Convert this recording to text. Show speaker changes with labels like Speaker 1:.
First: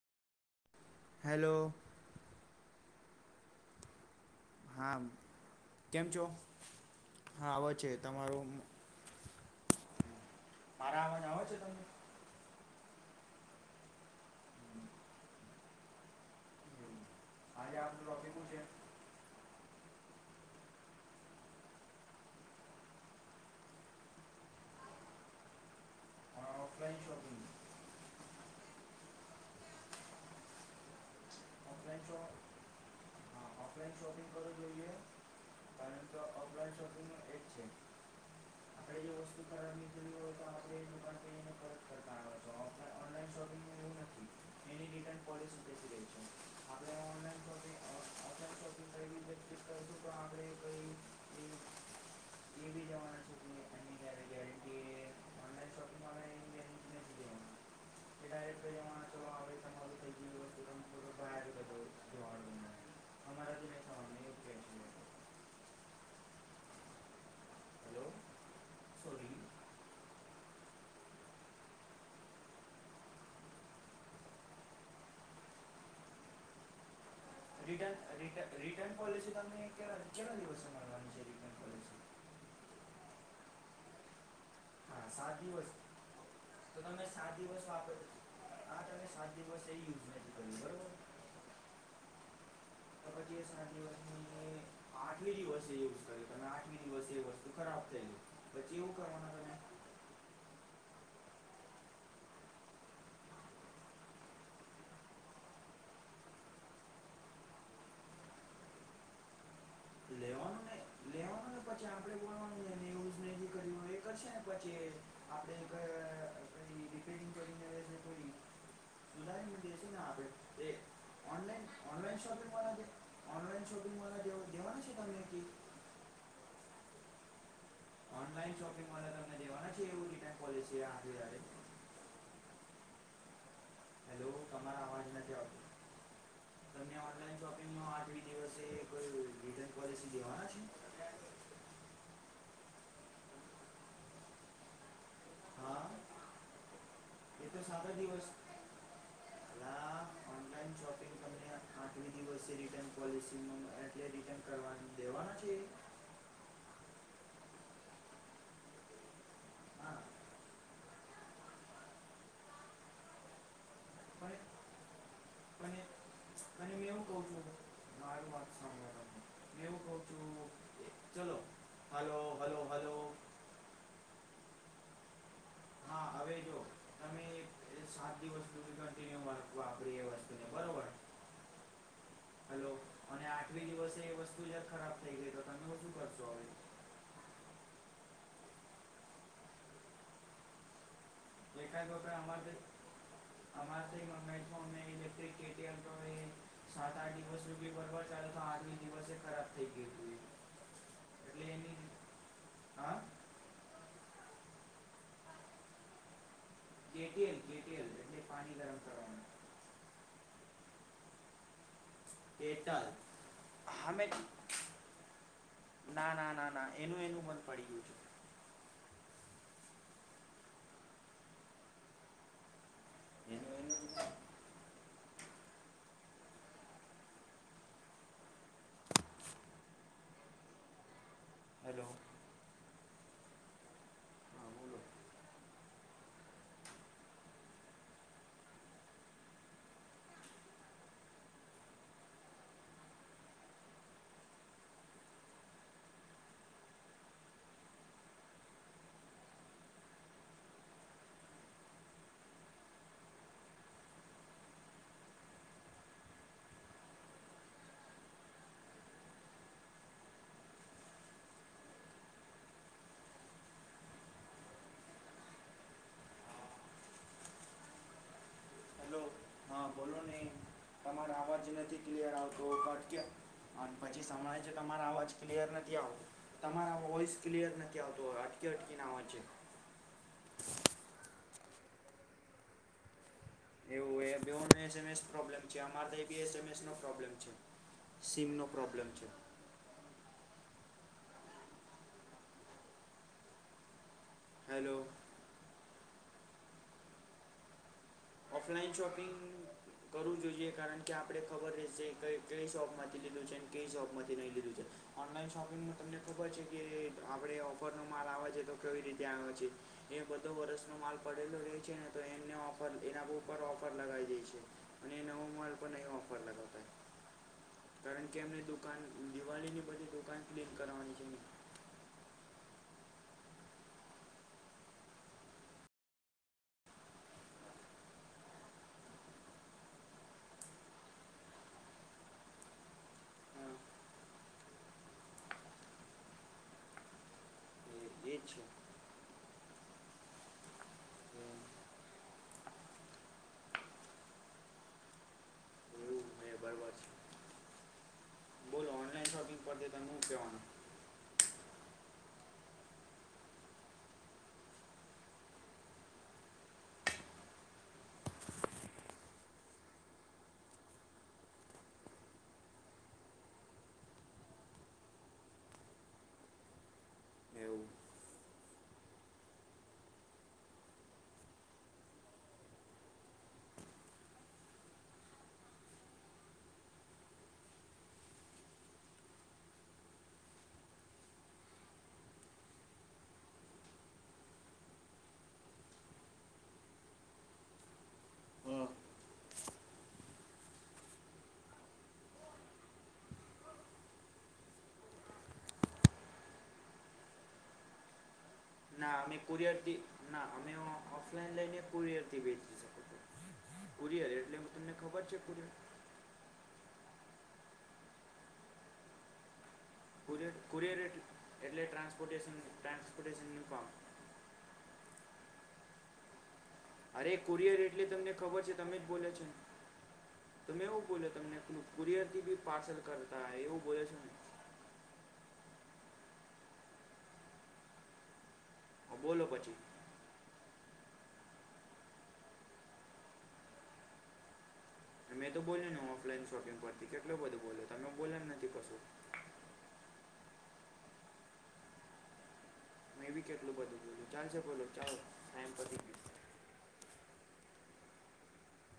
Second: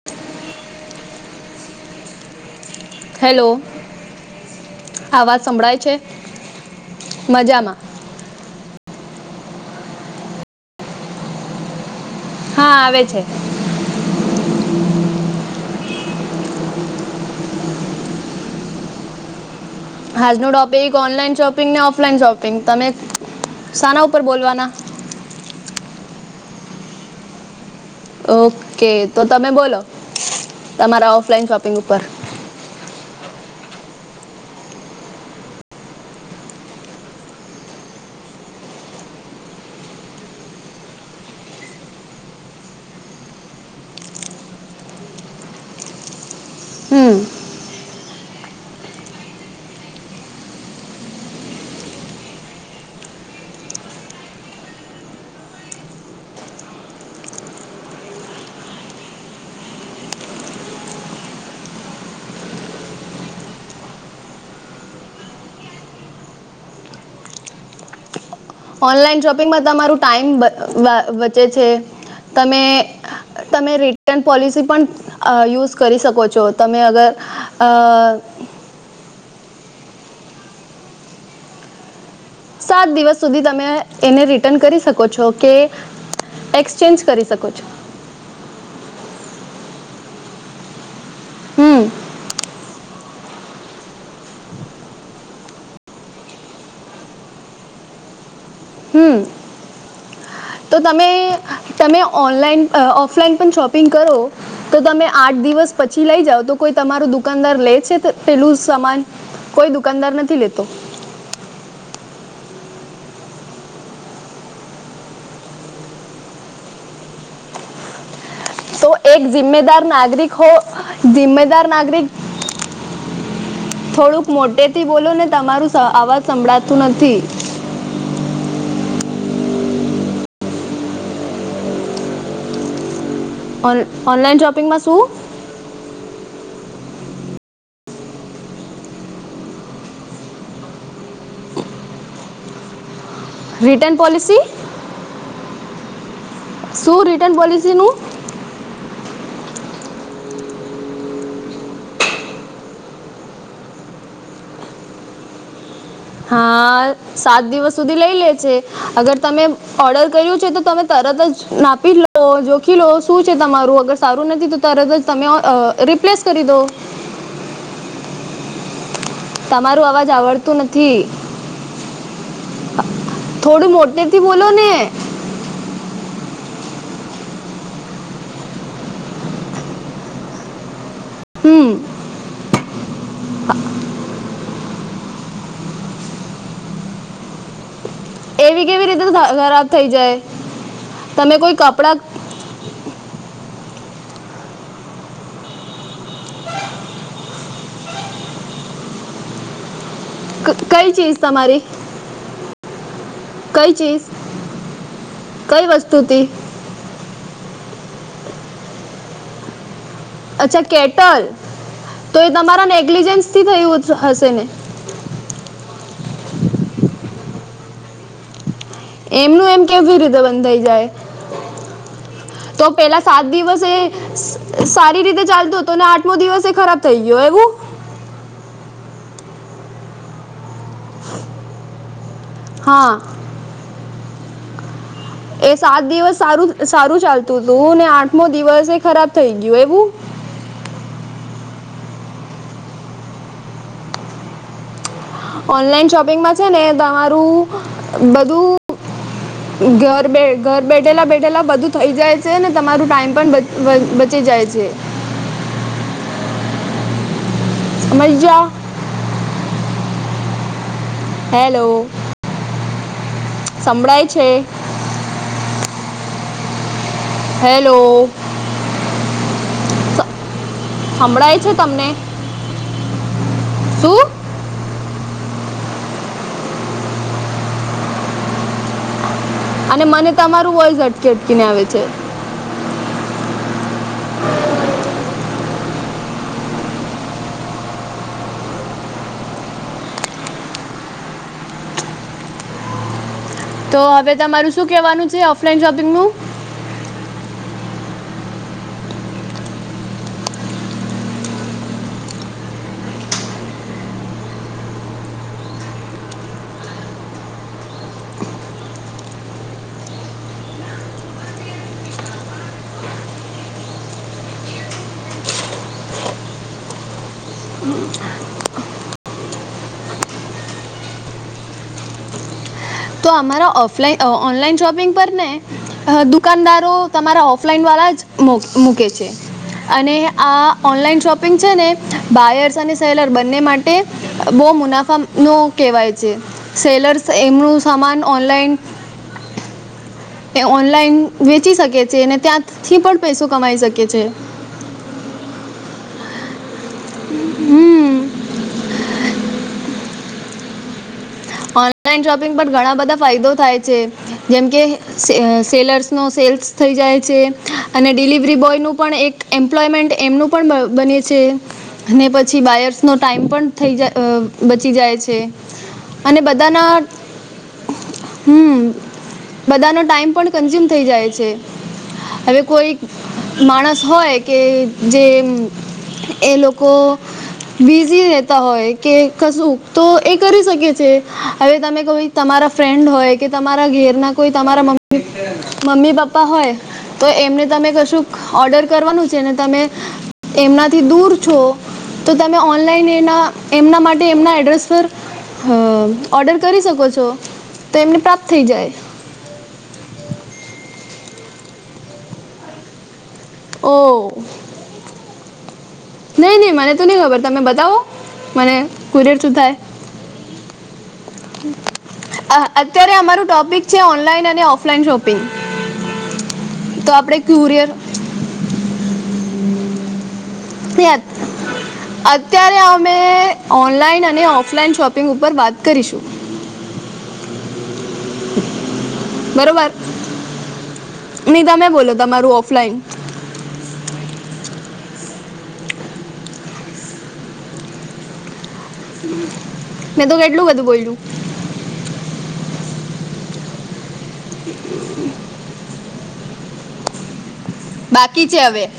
Speaker 1: [inaudible]
Speaker 2: Hello
Speaker 1: hello
Speaker 2: હા કેમ છો? હા આવ
Speaker 1: મજામાં
Speaker 2: છે તમારું મારા અવાજ આવે છે તમને?
Speaker 1: હા આવે છે.
Speaker 2: આજે આપણો ટોપિક હું છે?
Speaker 1: આજ નો ટોપિક ઓનલાઈન શોપિંગ ને ઓફલાઈન શોપિંગ તમે સાના ઉપર બોલવાના?
Speaker 2: ઓફલાઇન શોપિંગ
Speaker 1: ઓકે તો તમે બોલો તમારા ઓફલાઈન શોપ
Speaker 2: ઓફલાઈન શો હા ઓફલાઈન શોપિંગ કરવો જોઈએ કારણ કે ઓફલાઈન શોપિંગ એક છે.
Speaker 1: [unintelligible]
Speaker 2: [unintelligible] [unintelligible]
Speaker 1: હમ
Speaker 2: [unintelligible] [unintelligible] [unintelligible] [unintelligible] [unintelligible] હલો
Speaker 1: ઓનલાઈન શોપિંગમાં તમારું ટાઈમ બ બ બચે છે તમે તમે રિટર્ન પોલિસી પણ યુઝ કરી શકો છો તમે અગર અ,
Speaker 2: રિટર્ન પોલિસી તમને કેલા દિવસે મળવાની છે રીટર્ન
Speaker 1: સાત દિવસ સુધી તમે એને રિટર્ન કરી
Speaker 2: હા
Speaker 1: શકો છો
Speaker 2: સાત
Speaker 1: કે
Speaker 2: દિવસ
Speaker 1: એક્સચેન્જ કરી શકો છો.
Speaker 2: આઠ અને સાત દિવસ એ યુઝ [unintelligible] બરોબર
Speaker 1: હમ
Speaker 2: [unintelligible] આઠમ દિવસે યુઝ કર્યું તમે આઠમ દિવસે વસ્તુ ખરાબ થય ગયું પછી હું
Speaker 1: હમ
Speaker 2: કરવાના તમે?
Speaker 1: તો તમે તમે ઓનલાઇન ઓફલાઈન પણ શોપિંગ કરો તો તમે આઠ દિવસ પછી લઈ જાઓ તો કોઈ તમારું દુકાનદાર લે છે પેલું સમાન કોઈ દુક
Speaker 2: લેવાનું લેવાનું હો પછી આપડે બોલવાનું છેને યુઝ ન જે કર એ કરશે ને પછી આપણે ઘ પી રિપેરિંગ કરીને આવે છે
Speaker 1: તો એક જિમ્મેદાર
Speaker 2: થોડી આપે
Speaker 1: નાગરિક હો જિમ્મેદાર નાગરિક
Speaker 2: ઓનલાઈન શોપિંગ વાળ છે ઓનલાઈન શોપિંગે
Speaker 1: થી બોલો ને તમારું અવાજ સંભળાતું નથી
Speaker 2: ઓનલાઈન શોપિંગ માળ તને લેવાના છે એવું કી કઈ પોલિસી આ્યું જયારે
Speaker 1: ઓર
Speaker 2: હેલો તમારા અવાજ નથી આવ્યો તમે ઓનલાઈન શોપિંગ ના આઠમી દિવસે કોઈ રિટર્ન પોલિસી લેવાના છે
Speaker 1: રિટન પોલિસી
Speaker 2: હા
Speaker 1: શું રિટર્ન
Speaker 2: એ તો
Speaker 1: પોલિસીનું
Speaker 2: [unintelligible] દિવસ હા ઓનલાઈન શોપિંગ તમને આઠમે દિવસે રિટર્ન પોલિસીમાં એટલે રિટર્ન કરવા દેવાના છે.
Speaker 1: હા સાત દિવસ સુધી લઈ લે છે અગર તમે
Speaker 2: હા
Speaker 1: ઓર્ડર કર્યું છે તો તમે તરત જ નાપી લો જોખી લો શું છે તમારું અગર સારું
Speaker 2: પણ
Speaker 1: નથી તો તરત જ તમે
Speaker 2: પણ
Speaker 1: રિપ્લેસ કરી દો
Speaker 2: [unintelligible] એવું
Speaker 1: તમારું
Speaker 2: કવ
Speaker 1: અવાજ
Speaker 2: છું
Speaker 1: આવડતું નથી
Speaker 2: ચલો હલો હલો હલો
Speaker 1: થોડું મોટેથી બોલો ને
Speaker 2: હા હવે જો તમે એક સાત દિવસ સુધી કન્ટિન્યુ વાપરી એ વસ્તુને બરોબર
Speaker 1: હમ
Speaker 2: હલો અને આઠમી દિવસ જે વસ્તુ જે ખરાબ થઈ ગઈ તો તમે શું કરશો
Speaker 1: એવી કેવી રીતે ખરાબ થઈ જાય તમે કોઈ
Speaker 2: તો
Speaker 1: કપડા
Speaker 2: [unintelligible] અમારે તો મોબાઈલ ફોન ઇલેક્ટ્રિક કેટીએમ તો [unintelligible] સાત આઠ દિવસ સુધી બરબર ચાલુ તો આઠમી દિવસ ખરાબ થઈ ગયું હતી
Speaker 1: ક કઈ ચીજ તમારી
Speaker 2: હા
Speaker 1: કઈ ચીજ કઈ વસ્તુ તી
Speaker 2: કેટીએમ કેટીએમ એ પાણી ગરમ કરવાનું
Speaker 1: અચ્છા કેટલ તો એ તમારા
Speaker 2: કેટલ
Speaker 1: નેગ્લિજન્સ થી થયુ
Speaker 2: હા મેં
Speaker 1: હશે ને
Speaker 2: ના ના ના ના એનું એનું બંધ પડી ગયું છે.
Speaker 1: એમનું એમ કેવી રીતે બંધ થઈ જાય તો પેલા સાત
Speaker 2: છે એનું
Speaker 1: દિવસ સે
Speaker 2: એનું
Speaker 1: સારી રીતે ચાલતું ને આઠમુ દિવસ એ ખરાબ થઈ ગયુ એવું [inaudible]
Speaker 2: હલો
Speaker 1: હા
Speaker 2: હા બોલો
Speaker 1: એ સાત દિવસ સારું સારું ચાલતું હતું ને આઠમો દિવસ એ ખરાબ થઈ ગયું એવું ઓનલાઈન શોપિંગમાં છે ને તમારું બધું ઘર બે ઘર બેઠેલા બેઠેલાં બધું થઈ જાય છે ને તમારું ટાઈમ પણ બચી જાય છે. સમજ્યા, હેલો, સંભળાય છે. હેલો,
Speaker 2: હેલો હા બોલો
Speaker 1: સ-
Speaker 2: ને તમારો
Speaker 1: સંભળાય
Speaker 2: અવાજ
Speaker 1: છે
Speaker 2: નથી
Speaker 1: તમને
Speaker 2: ક્લિયર આવતો અટકી અને પછી
Speaker 1: શું
Speaker 2: સભળાજ અવાજ ક્લયર નથી આવતો તમારા વોઇસ ક્લિયર નથી આવતો હો અટકી અટકીને અવે છે.
Speaker 1: અને મને તમારું વોઇસ અટકી અટકીને આવે છે.
Speaker 2: એવું બેઓ ને એસ એમ જ પ્રોબ્લેમ છે અમારે એ બી એસએમએસ નો પ્રોબ્લેમ છે. સીમનો પ્રોબ્લેમ છે.
Speaker 1: તો હવે તમારું શું
Speaker 2: હેલો
Speaker 1: કહેવાનું છે ઓફલાઈન શોપિંગનું,
Speaker 2: ઓફલાઈન શોપિંગ, કરવું જોઈએ કારણ કે આપણે ખબર છે કઈ શોપ માંથી લીધું છે કઈ શોપ માંથી નઈ લીધું છે. ઓનલાઈન શોપિંગમાં તમને ખબર છે કે આપણે ઓફરનો માલ આવે છે તો કેવી રીતે આવે છે. જે બધો વર્ષનો માલ પડેલો રહે છે ને તો એમને ઓફર, એના ઉપર ઓફર લગાવી દે છે અને એ નવો માલ પર નહીં ઓફર લગાવતા. કારણ કે એમને દુકાન દિવાળીની પછી દુકાન ક્લીન કરવાની છે.
Speaker 1: તો અમારા ઓફલાઈન અ ઓનલાઈન શોપિંગ પર ને દુકાનદારો તમારા ઓફલાઈન વાળા જ મૂક મૂકે છે અને આ ઓનલાઈન શોપિંગ છે ને બાયર્સ અને સેલર બંને
Speaker 2: હા
Speaker 1: માટે બો મુનાફ નો કહેવાય છે, સેલર્સ એમનું સામાન
Speaker 2: એ એ જ
Speaker 1: ઓનલાઈન એ ઓનલાઈન વેચી
Speaker 2: છે
Speaker 1: શકે છે અનેને ત્યાંથી પણ પૈસો કમાઈ શકે છે.
Speaker 2: એવું એ બરાબર છે
Speaker 1: હમ્મ
Speaker 2: બોલો [inaudible]
Speaker 1: ઓનલાઈન શોપિંગ પર ઘણા બધા ફાયદો થાય છે જેમકેે સેલર્સનો સેલ્સ થઈ જાય છે અને ડિલિવરી બોયનું પણ એક એમ્પ્લોયમેન્ટ એમનું પણ બની છે અને પછી બાયર્સ નો ટાઈમ પણ થઈ જાય અ બચી જાય છે અને બધાના
Speaker 2: એવું
Speaker 1: હમ્મ બધાનો ટાઈમ પણ કન્ઝ્યુમ થઈ જાય છે. હવે કોઈ માણસ હોય કે જે એ લોકો બીઝી રેતા હોય કે કશું તો એ કરી શકે છે હવે તમે કોઈ તમારા ફ્રેન્ડ હોય કે તમારા ઘેરના કોઈ તમારા મમ્મી મમ્મી પપ્પા હોય તો એમને તમે કશુંક ઓર્ડર કરવાનું છે ને તમે એમનાથી દૂર છો તો તમે ઓનલાઈન એના એમના માટે એમના એડ્રેસ પર હ ઓર્ડર કરી શકો છો તો એમને પ્રાપ્ત થઈ જાય.
Speaker 2: ના અમે કુરિયરથી ના અમે ઓફલાઈન લઈને કુરિયરથી વેચી શકી
Speaker 1: ઓ
Speaker 2: કુરિયર એટલે તમને ખબર છે કુરિયર?
Speaker 1: નહીં નહીં મને તો નહીં ખબર તમે બતાવો મને કુરિયર શું થાય
Speaker 2: કુરિયર કુરિયર એટલે ટ્રાન્સપોર્ટેન
Speaker 1: અત્યારે અમારું
Speaker 2: ટ્રાન્સપોર્ટેશનનું કામ
Speaker 1: ટોપિક છે ઓનલાઈન અને ઓફલાઈન શોપિંગ તો
Speaker 2: અરે
Speaker 1: આપણે
Speaker 2: કુરિયર
Speaker 1: ક્યુરિયર
Speaker 2: એટલે તમને ખબર છે તમે જ બોલે છો તમે એવું બોલ્યો તમને કુરિયરથી બી પાર્સલ કરતા હો એવું બોલ્યો છેને
Speaker 1: ઓફલાઇન શોપિંગ શોપિંગ ઉપર વાત કરીશું
Speaker 2: હા, બોલો પછી
Speaker 1: બરોબર નહી તમે બોલો તમારું ઓફલાઈન
Speaker 2: મેં તો બોલ્યો ને ઓફલાઈન શોપિંગ પરથી કેટલો બધું બોલ્યો તમે બોલ્યાજ નથી કશું
Speaker 1: મેં તોું કેટલું બધું બોલયું
Speaker 2: મેં બી કેટલું બધું બોલ્યો ચાલસે હવે બોલો ચાલો ટાઈમ પતિ ગયો
Speaker 1: બાકી છે હવે